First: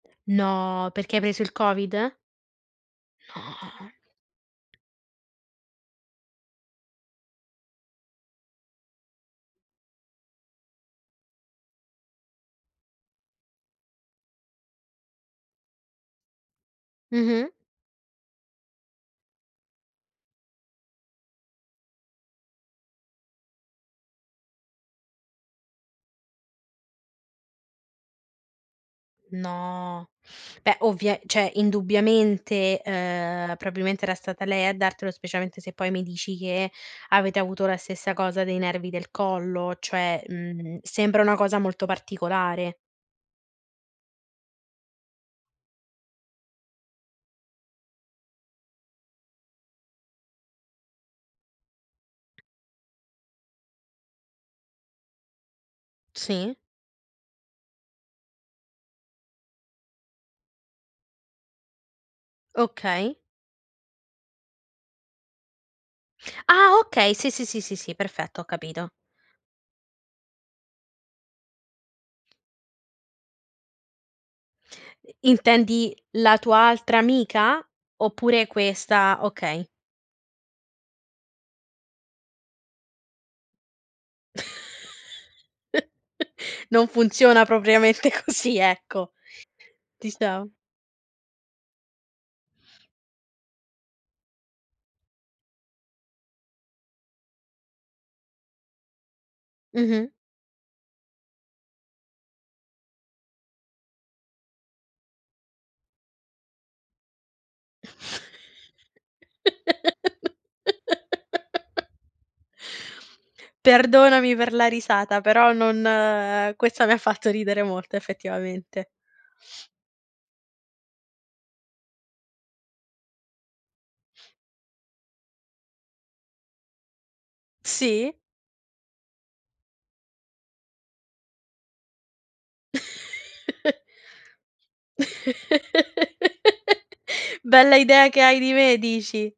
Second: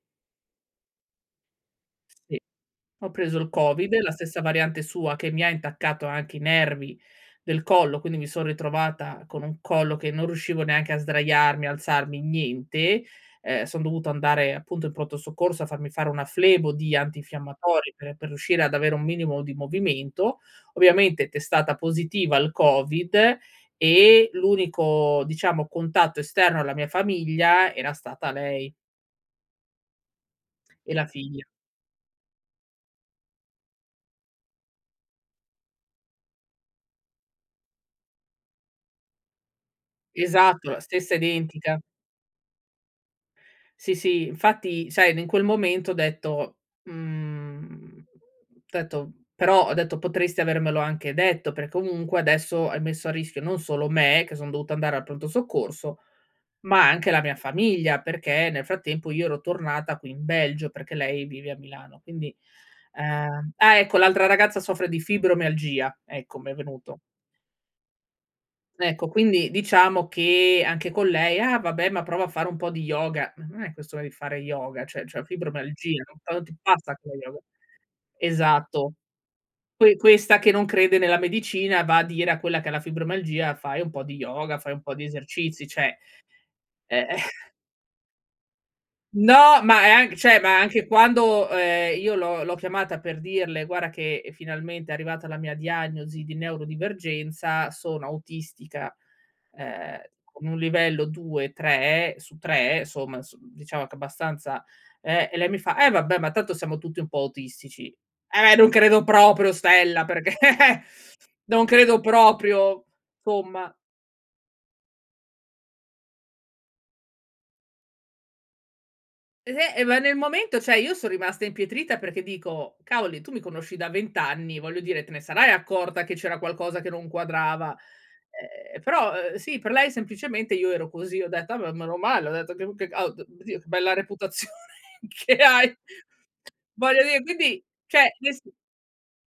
No, perché hai preso il COVID? Sì. Ho preso il No. COVID, la stessa variante sua, che mi ha intaccato anche i nervi del collo, quindi mi son ritrovata con un collo che non riuscivo neanche a sdraiarmi, alzarmi, niente. Ehm, son dovuto andare appunto in Pronto Soccorso a farmi fare una flebo di Mh-mh. antinfiammatori per per riuscire ad avere un minimo di movimento. Ovviamente testata positiva al COVID e l'unico, diciamo, contatto esterno alla mia famiglia era stata lei. No, beh E la ovvia figlia. cioè indubbiamente, uhm, probabilmente era stata lei a dartelo, specialmente se poi mi dici che avete avuto la stessa cosa dei nervi del collo, cioè, Esatto, mhmm, la stessa sembra una cosa identica. molto particolare. Sì, sì, infatti sai, n in quel momento ho detto: “Mhmm”, detto però ho detto: “Potresti avermelo anche detto per comunque adesso hai messo a rischio non solo me, che sono dovuta andare al Pronto Soccorso, Sì. ma anche la mia famiglia.” Perché nel frattempo io ero tornata qui in Belgio, perché lei vive a Milano. Quindi, Okay. uhm, ah, ecco, l'altra ragazza soffre di fibromialgia, ecco, mi è Ah, venuto. okay. Sì, sì, sì, sì, sì. Perfetto, ho capito. Ecco, quindi diciamo che anche con lei: “Ah vabbè, ma prova a fare un po' di yoga.” Non è questione di fare yoga, cioè, c'è I intendi fibromialgia, no la quando ti tua passa altra con yoga? amica? Oppure Esatto. questa? Okay. Que questa che non crede nella medicina va a dire a quella che ha la fibromialgia: “Fai un po' di yoga, fai un po' di esercizi." Cioè, Non eh. funziona propriamente così, ecco No, ma è anc cioè, diciam ma anche è quando, ehm, io l'ho l'ho chiamata per dirle: “Guarda che finalmente è arrivata la mia diagnosi di neurodivergenza, sono autistica, ehm, Mh-mh. con un livello 2-3 su 3, somma s diciamo che è abbastanza” eh, e lei mi fa: “Eh vabbè, ma tanto siamo tutti un po' autistici.” "Eh, non credo proprio, stella, perché non credo proprio, somma." Perdonami per la risata però non uhm, questa mi ha fatto ridere molto effettivamente. Eh, e ma nel momento, sai, io son rimasta impietrita perché dico: “Cavoli, tu mi conosci da 20 anni, voglio dire, te ne sarai accorta che c'era qualcosa che non quadrava.” Sì. Eh però, uhm, sì, per lei semplicemente io ero così. Ho detto: “Ah beh, meno male, ho detto che, [unintelligible] oddio, bella reputazione che hai!” Voglio dire quindi, Bella cioè, idea che nel hai di s me, dici.